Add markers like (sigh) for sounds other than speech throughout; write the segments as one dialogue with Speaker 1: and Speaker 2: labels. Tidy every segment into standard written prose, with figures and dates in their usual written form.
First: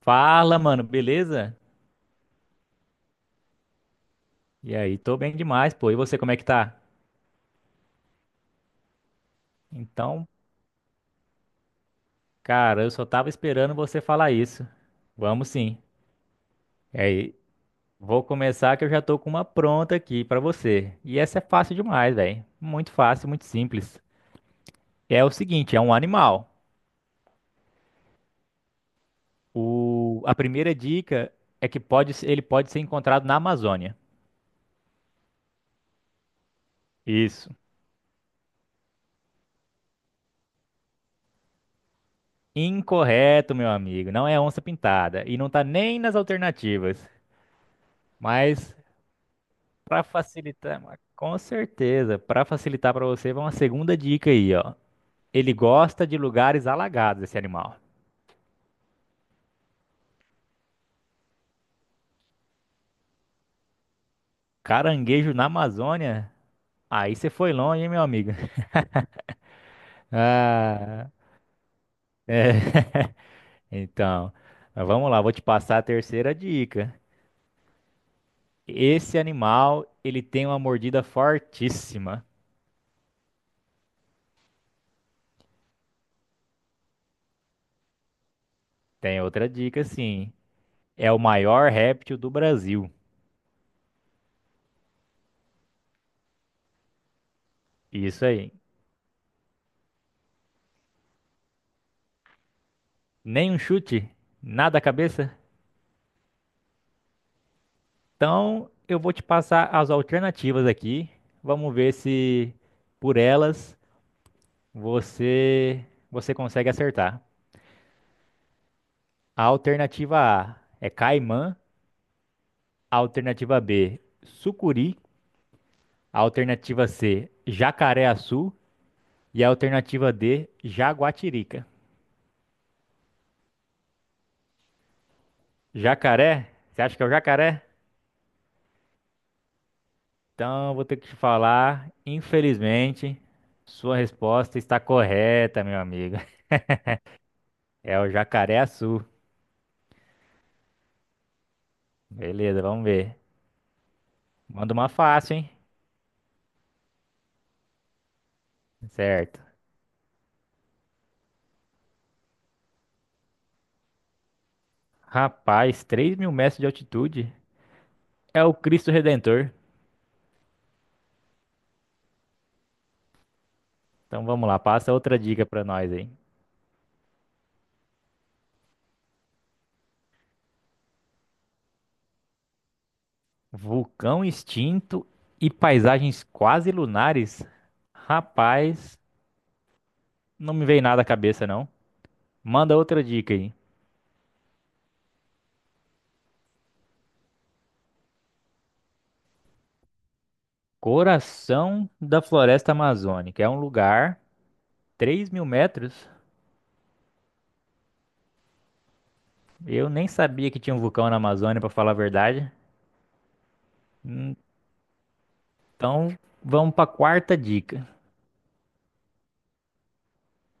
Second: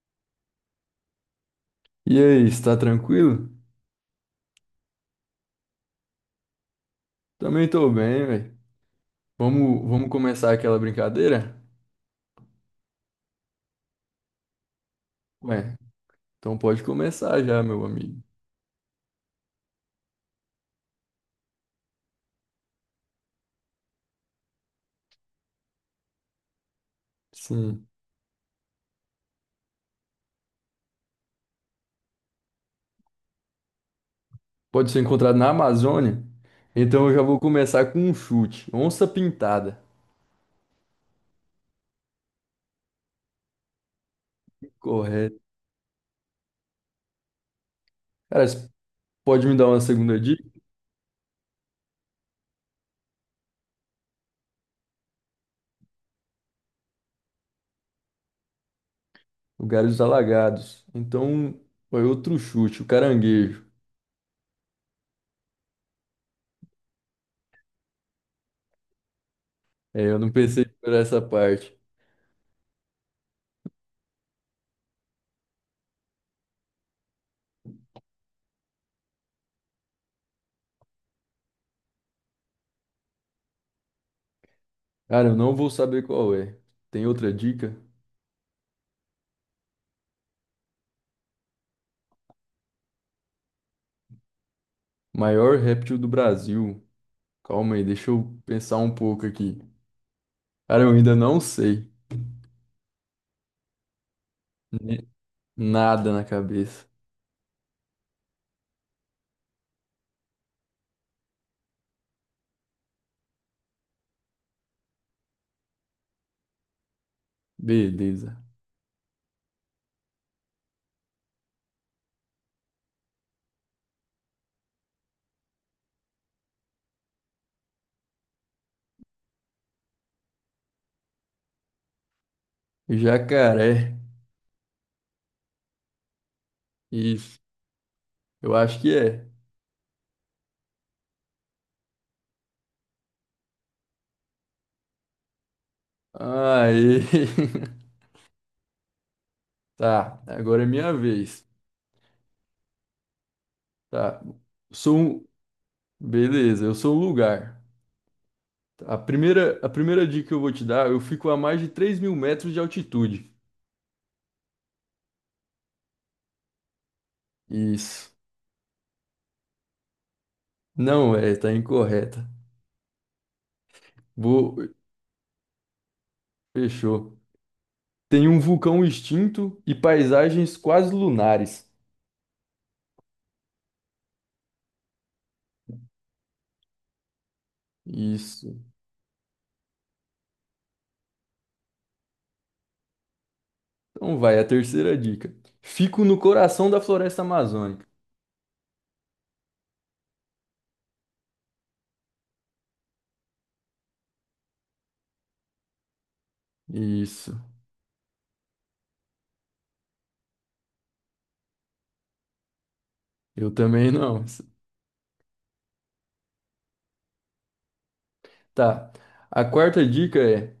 Speaker 1: Fala, mano, beleza?
Speaker 2: E aí, está tranquilo?
Speaker 1: E aí, tô bem demais, pô. E você, como é que tá?
Speaker 2: Também tô bem, velho. Vamos
Speaker 1: Então,
Speaker 2: começar aquela brincadeira?
Speaker 1: cara, eu só tava esperando você falar isso. Vamos
Speaker 2: Ué,
Speaker 1: sim.
Speaker 2: então pode
Speaker 1: E aí,
Speaker 2: começar já, meu amigo.
Speaker 1: vou começar que eu já tô com uma pronta aqui pra você. E essa é fácil demais, velho. Muito fácil, muito simples. É o seguinte, é um animal.
Speaker 2: Sim.
Speaker 1: O... A primeira dica é que pode... se- ele pode ser encontrado na Amazônia.
Speaker 2: Pode ser encontrado na Amazônia? Então eu já vou
Speaker 1: Isso.
Speaker 2: começar com um chute. Onça pintada.
Speaker 1: Incorreto, meu amigo. Não é onça pintada. E
Speaker 2: Correto.
Speaker 1: não tá nem nas alternativas.
Speaker 2: Cara, você
Speaker 1: Mas
Speaker 2: pode me dar uma
Speaker 1: para
Speaker 2: segunda dica?
Speaker 1: facilitar, com certeza, para facilitar para você, vai uma segunda dica aí, ó. Ele gosta de lugares alagados, esse animal.
Speaker 2: Lugares alagados. Então, foi outro chute, o caranguejo.
Speaker 1: Caranguejo na Amazônia? Aí você foi longe, hein, meu amigo? (laughs)
Speaker 2: É, eu não pensei por
Speaker 1: Ah,
Speaker 2: essa parte.
Speaker 1: é. Então, mas vamos lá, vou te passar a terceira dica. Esse animal, ele tem uma mordida fortíssima.
Speaker 2: Cara, eu não vou saber qual é. Tem outra dica?
Speaker 1: Tem outra dica, sim. É o maior réptil do Brasil.
Speaker 2: Maior réptil do Brasil. Calma aí, deixa
Speaker 1: Isso
Speaker 2: eu
Speaker 1: aí.
Speaker 2: pensar um pouco aqui. Cara, eu ainda não sei.
Speaker 1: Nem um chute, nada a
Speaker 2: Ni-
Speaker 1: cabeça.
Speaker 2: Nada na cabeça.
Speaker 1: Então, eu vou te passar as alternativas aqui. Vamos ver se por elas você você consegue acertar.
Speaker 2: Beleza.
Speaker 1: A alternativa A é caimã, a alternativa B, sucuri, a alternativa C, jacaré-açu e a alternativa D, jaguatirica.
Speaker 2: Jacaré.
Speaker 1: Jacaré? Você acha que é o
Speaker 2: Isso.
Speaker 1: jacaré?
Speaker 2: Eu acho que é.
Speaker 1: Então, eu vou ter que te falar, infelizmente, sua resposta está correta, meu amigo. (laughs)
Speaker 2: Aê. (laughs)
Speaker 1: É o jacaré-açu.
Speaker 2: Tá, agora é minha vez.
Speaker 1: Beleza, vamos ver.
Speaker 2: Tá.
Speaker 1: Manda uma
Speaker 2: Sou um...
Speaker 1: fácil, hein?
Speaker 2: Beleza, eu sou um lugar. A
Speaker 1: Certo.
Speaker 2: primeira, a primeira dica que eu vou te dar, eu fico a mais de 3.000 metros de altitude.
Speaker 1: Rapaz, 3 mil metros de altitude
Speaker 2: Isso.
Speaker 1: é o Cristo Redentor.
Speaker 2: Não é, tá incorreta.
Speaker 1: Então vamos
Speaker 2: Vou...
Speaker 1: lá, passa outra dica pra nós aí.
Speaker 2: Fechou. Tem um vulcão extinto e paisagens quase lunares.
Speaker 1: Vulcão extinto e paisagens quase lunares?
Speaker 2: Isso.
Speaker 1: Rapaz, não me veio nada à cabeça não. Manda outra dica aí.
Speaker 2: Então vai, a terceira dica. Fico no coração da floresta amazônica.
Speaker 1: Coração da Floresta Amazônica. É um lugar, 3 mil metros.
Speaker 2: Isso.
Speaker 1: Eu nem sabia que tinha um vulcão na Amazônia, pra falar a verdade.
Speaker 2: Eu também não. (laughs)
Speaker 1: Então vamos pra quarta dica.
Speaker 2: Tá. A quarta dica é:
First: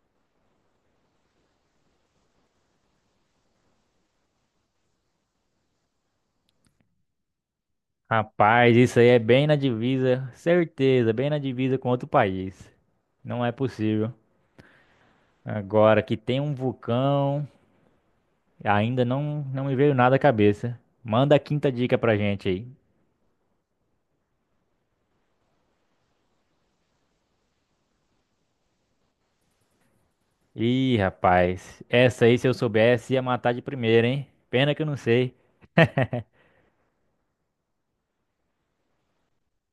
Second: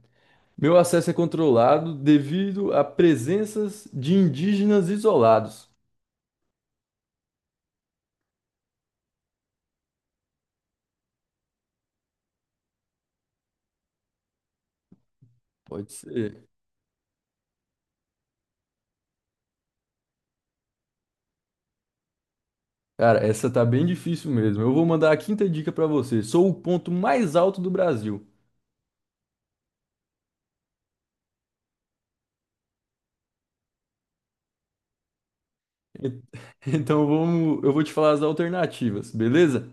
Speaker 2: meu acesso é controlado devido a presenças de indígenas isolados.
Speaker 1: Rapaz, isso aí é bem na divisa, certeza, bem na divisa com outro país. Não é possível.
Speaker 2: Pode
Speaker 1: Agora que tem
Speaker 2: ser.
Speaker 1: um vulcão, ainda não me veio nada à cabeça. Manda a quinta dica pra gente aí.
Speaker 2: Cara, essa tá bem difícil mesmo. Eu vou mandar a quinta dica pra você. Sou o ponto mais alto do Brasil.
Speaker 1: Ih, rapaz, essa aí se eu soubesse ia matar de primeira, hein? Pena que eu não sei.
Speaker 2: E- (laughs) Então vamos, eu vou te falar as alternativas, beleza?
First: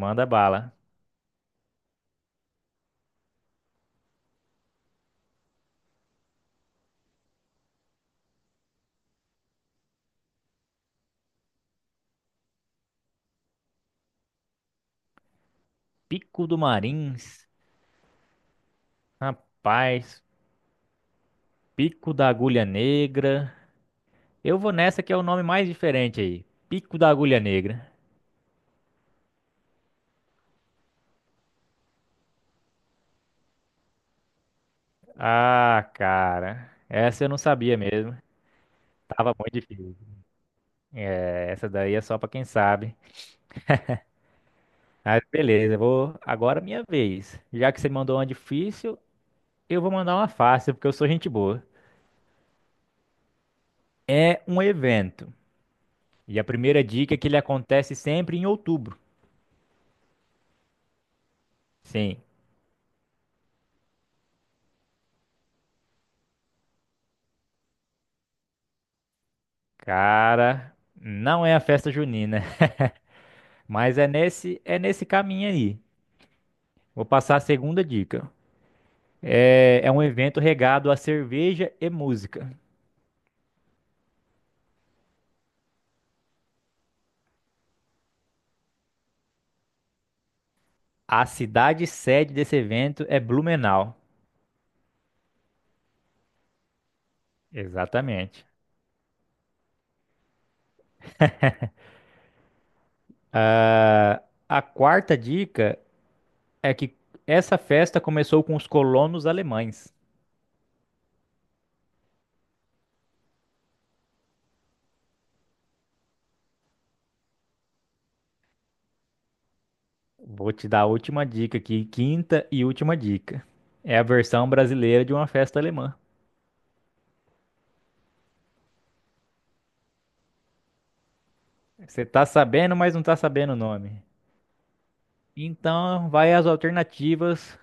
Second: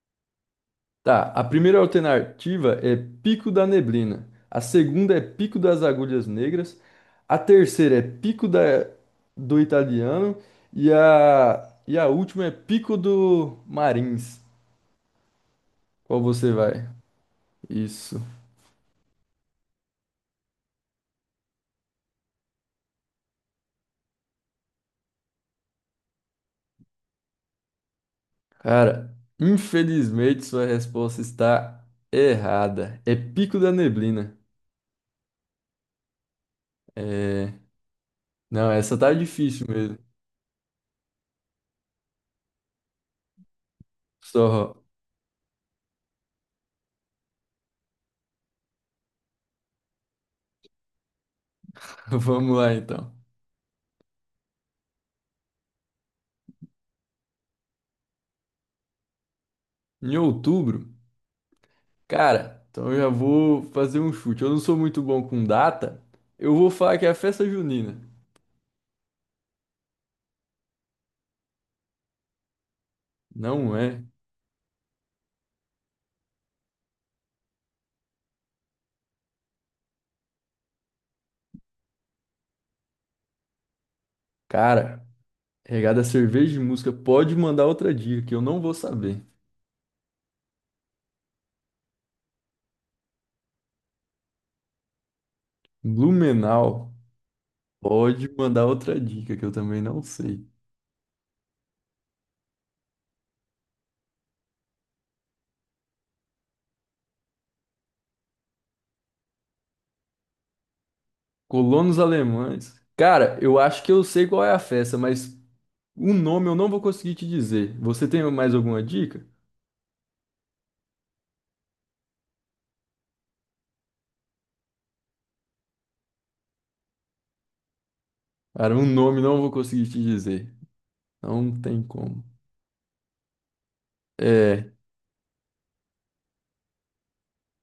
Speaker 1: Manda bala.
Speaker 2: Tá, a primeira alternativa é Pico da Neblina. A segunda é Pico das Agulhas Negras. A terceira é Pico da, do Italiano. E a última é Pico do Marins. Qual
Speaker 1: Pico
Speaker 2: você
Speaker 1: do
Speaker 2: vai?
Speaker 1: Marins,
Speaker 2: Isso.
Speaker 1: rapaz, Pico da Agulha Negra. Eu vou nessa que é o nome mais diferente aí. Pico da Agulha Negra.
Speaker 2: Cara, infelizmente sua resposta está errada. É Pico da Neblina.
Speaker 1: Ah, cara, essa eu não
Speaker 2: É...
Speaker 1: sabia mesmo.
Speaker 2: Não, essa tá
Speaker 1: Tava muito
Speaker 2: difícil
Speaker 1: difícil.
Speaker 2: mesmo.
Speaker 1: É, essa daí é só pra quem sabe.
Speaker 2: Só
Speaker 1: Mas beleza, vou agora é minha vez. Já que você mandou uma difícil, eu vou mandar uma fácil, porque eu sou gente boa.
Speaker 2: (laughs) vamos lá então.
Speaker 1: É um evento. E a primeira dica é que ele acontece sempre em outubro.
Speaker 2: Em outubro.
Speaker 1: Sim,
Speaker 2: Cara, então eu já vou fazer um chute. Eu não sou muito bom com data. Eu vou falar que é a festa junina.
Speaker 1: cara, não é a festa junina, (laughs)
Speaker 2: Não
Speaker 1: mas
Speaker 2: é.
Speaker 1: é nesse caminho aí. Vou passar a segunda dica. É um evento regado a cerveja e música.
Speaker 2: Cara, regada a cerveja e música, pode mandar outra dica que eu não vou saber.
Speaker 1: A cidade sede desse evento é Blumenau.
Speaker 2: Blumenau, pode
Speaker 1: Exatamente.
Speaker 2: mandar outra dica que eu também não sei.
Speaker 1: A quarta dica é que essa festa começou com os colonos alemães.
Speaker 2: Colonos alemães. Cara, eu acho que eu sei qual é a festa, mas o nome eu não vou conseguir te dizer. Você tem mais alguma dica?
Speaker 1: Vou te dar a última dica aqui, quinta e última dica. É a versão brasileira de uma festa alemã.
Speaker 2: Cara, o nome não vou conseguir te dizer. Não tem
Speaker 1: Você
Speaker 2: como.
Speaker 1: tá sabendo, mas não tá sabendo o nome.
Speaker 2: É.
Speaker 1: Então, vai as alternativas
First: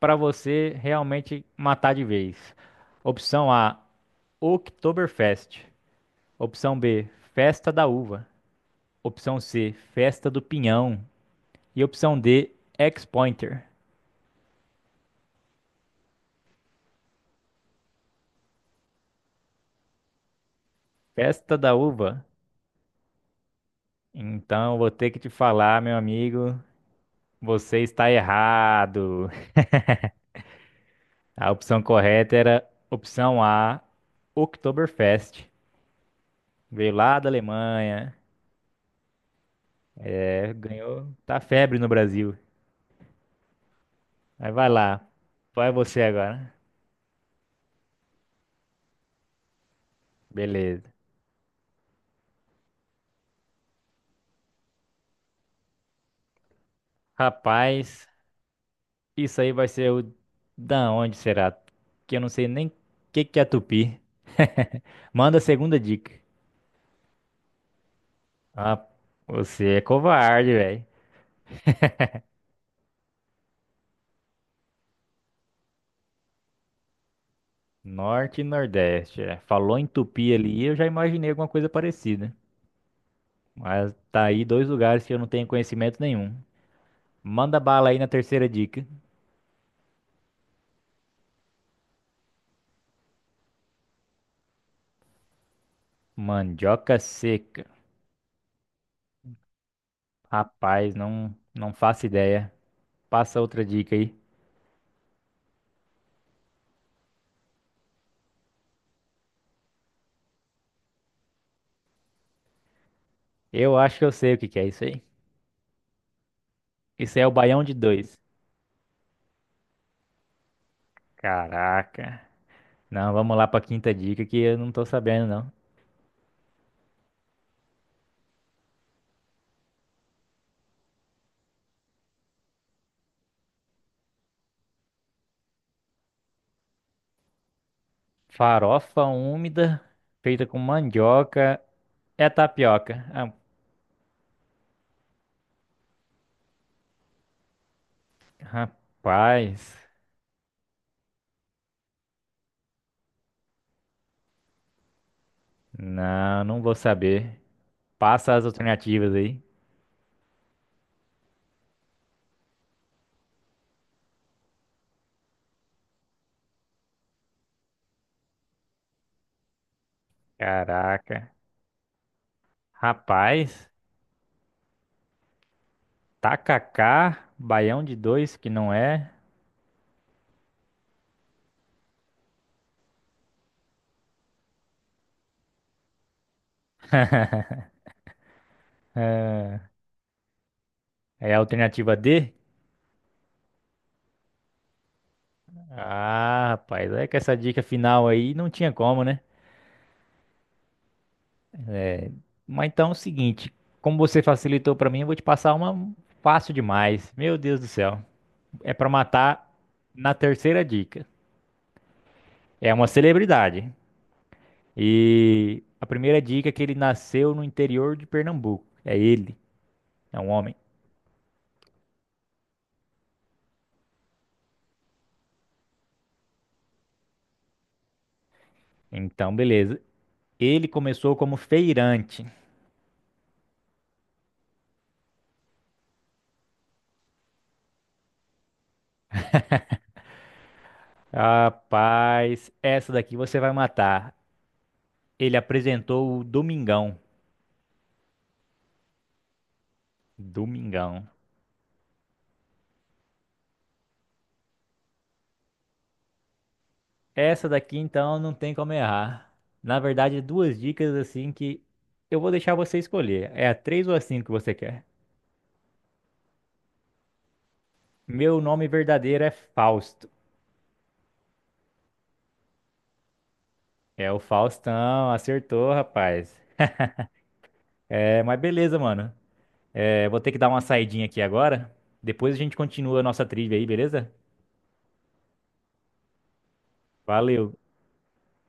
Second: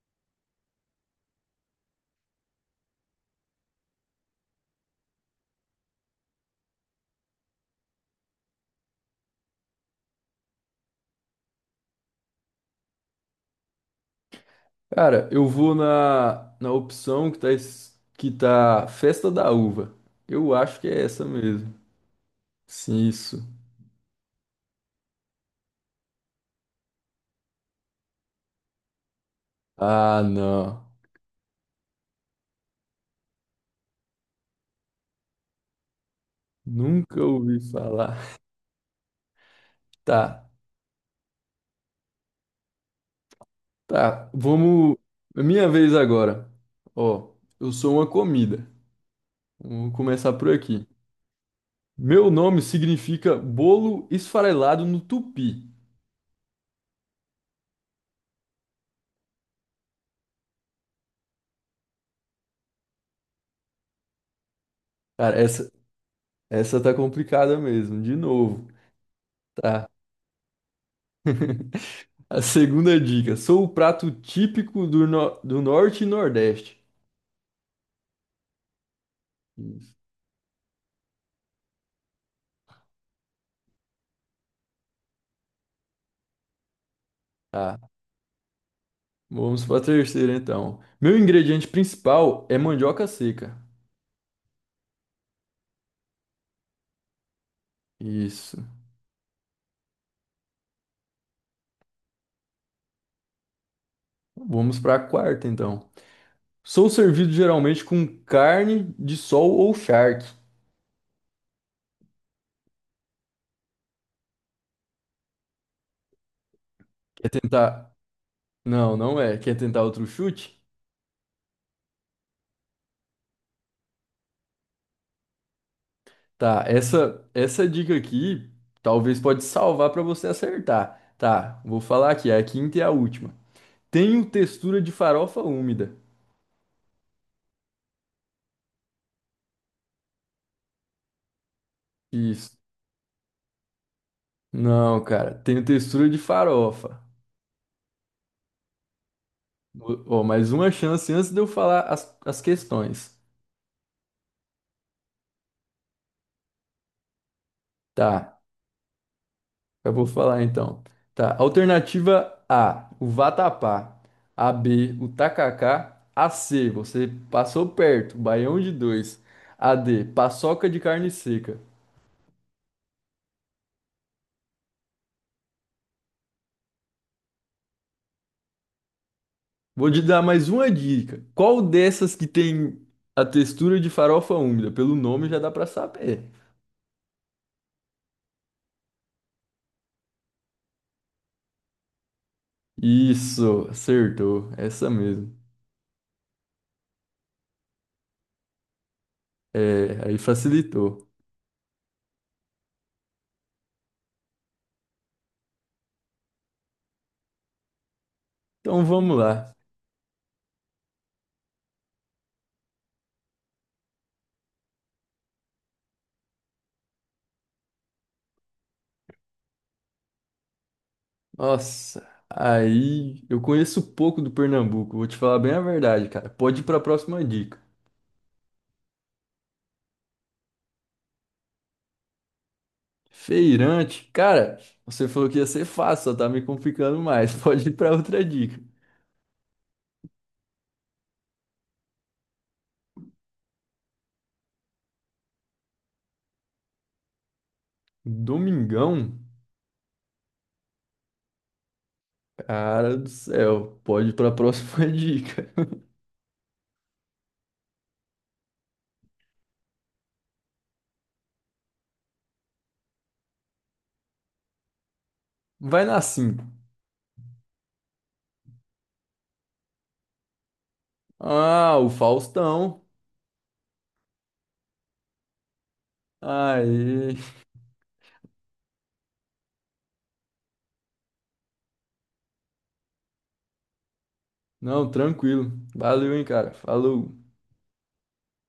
Speaker 1: para você realmente matar de vez. Opção A, Oktoberfest. Opção B, Festa da Uva. Opção C, Festa do Pinhão. E opção D, Ex-Pointer,
Speaker 2: Cara, eu vou na opção que tá, que tá Festa da Uva. Eu acho que é essa
Speaker 1: Festa
Speaker 2: mesmo.
Speaker 1: da Uva.
Speaker 2: Sim, isso.
Speaker 1: Então, vou ter que te falar, meu amigo, você está errado.
Speaker 2: Ah, não.
Speaker 1: A opção correta era opção A, Oktoberfest. Veio lá
Speaker 2: Nunca
Speaker 1: da
Speaker 2: ouvi
Speaker 1: Alemanha,
Speaker 2: falar. Tá,
Speaker 1: é, ganhou, tá febre no Brasil.
Speaker 2: tá.
Speaker 1: Aí vai
Speaker 2: Vamos.
Speaker 1: lá,
Speaker 2: É minha
Speaker 1: vai
Speaker 2: vez
Speaker 1: você
Speaker 2: agora.
Speaker 1: agora.
Speaker 2: Ó, eu sou uma comida. Vamos começar por aqui.
Speaker 1: Beleza.
Speaker 2: Meu nome significa bolo esfarelado no tupi.
Speaker 1: Rapaz, isso aí vai ser o da onde será? Que eu não sei nem o que que é tupi. (laughs)
Speaker 2: Cara,
Speaker 1: Manda a
Speaker 2: essa,
Speaker 1: segunda dica.
Speaker 2: essa tá complicada mesmo. De novo.
Speaker 1: Ah, você é
Speaker 2: Tá.
Speaker 1: covarde, velho.
Speaker 2: (laughs) A segunda dica. Sou o prato típico do norte e nordeste.
Speaker 1: Norte e Nordeste. É. Falou em
Speaker 2: Isso.
Speaker 1: Tupi ali, eu já imaginei alguma coisa parecida. Mas tá aí dois lugares que eu não tenho conhecimento nenhum. Manda
Speaker 2: Tá.
Speaker 1: bala aí na terceira dica.
Speaker 2: Vamos para a terceira, então. Meu ingrediente principal é mandioca seca.
Speaker 1: Mandioca seca.
Speaker 2: Isso.
Speaker 1: Rapaz, não faço ideia. Passa outra dica aí.
Speaker 2: Vamos para a quarta, então. Sou servido geralmente com carne de sol ou charque.
Speaker 1: Eu acho que eu sei o que que é isso aí. Isso é
Speaker 2: Quer
Speaker 1: o baião de
Speaker 2: tentar?
Speaker 1: dois.
Speaker 2: Não, não é. Quer tentar outro chute?
Speaker 1: Caraca. Não, vamos lá pra quinta dica que eu não tô sabendo, não.
Speaker 2: Tá, essa dica aqui talvez pode salvar para você acertar. Tá, vou falar aqui, a quinta e a última. Tenho textura de farofa úmida.
Speaker 1: Farofa úmida, feita com mandioca. É
Speaker 2: Isso.
Speaker 1: tapioca. Ah,
Speaker 2: Não, cara, tenho textura de farofa.
Speaker 1: rapaz.
Speaker 2: Ó, mais uma chance antes de eu falar as questões.
Speaker 1: Não vou saber. Passa
Speaker 2: Tá,
Speaker 1: as alternativas aí.
Speaker 2: eu vou falar então. Tá, alternativa A, o vatapá. A B, o tacacá. A C, você passou perto, baião de dois. A D, paçoca de carne
Speaker 1: Caraca.
Speaker 2: seca.
Speaker 1: Rapaz. Tacacá, baião de dois, que não é.
Speaker 2: Vou te dar mais uma dica. Qual dessas que tem a textura de farofa úmida? Pelo nome já dá pra saber.
Speaker 1: É a alternativa D?
Speaker 2: Isso, acertou. Essa mesmo.
Speaker 1: Ah, rapaz. É que essa dica final aí não tinha como, né?
Speaker 2: É, aí facilitou.
Speaker 1: Mas então é o seguinte. Como você facilitou pra mim, eu vou te passar uma fácil demais. Meu Deus do céu. É
Speaker 2: Então
Speaker 1: pra
Speaker 2: vamos
Speaker 1: matar
Speaker 2: lá.
Speaker 1: na terceira dica. É uma celebridade. E a primeira dica é que ele nasceu no interior de Pernambuco. É ele, é um homem.
Speaker 2: Nossa, aí eu conheço pouco do Pernambuco, vou te falar bem a verdade, cara. Pode ir para a próxima dica.
Speaker 1: Então, beleza. Ele começou como feirante.
Speaker 2: Feirante, cara, você falou que ia ser fácil, só tá me complicando mais. (laughs) Pode ir para outra dica.
Speaker 1: Rapaz, essa daqui você vai matar. Ele apresentou o Domingão.
Speaker 2: Domingão,
Speaker 1: Domingão.
Speaker 2: cara do céu, pode ir para a próxima (laughs) dica.
Speaker 1: Essa daqui, então, não tem como errar. Na verdade, é duas dicas assim que eu vou deixar você escolher. É a 3 ou a 5 que você quer?
Speaker 2: Vai na 5.
Speaker 1: Meu nome verdadeiro é Fausto.
Speaker 2: Ah, o Faustão.
Speaker 1: É o Faustão, acertou, rapaz.
Speaker 2: Aê.
Speaker 1: É, mas beleza, mano. É, vou ter que dar uma saidinha aqui agora. Depois a gente continua a nossa trilha aí, beleza?
Speaker 2: Não, tranquilo. Valeu, hein, cara. Falou.
Speaker 1: Valeu.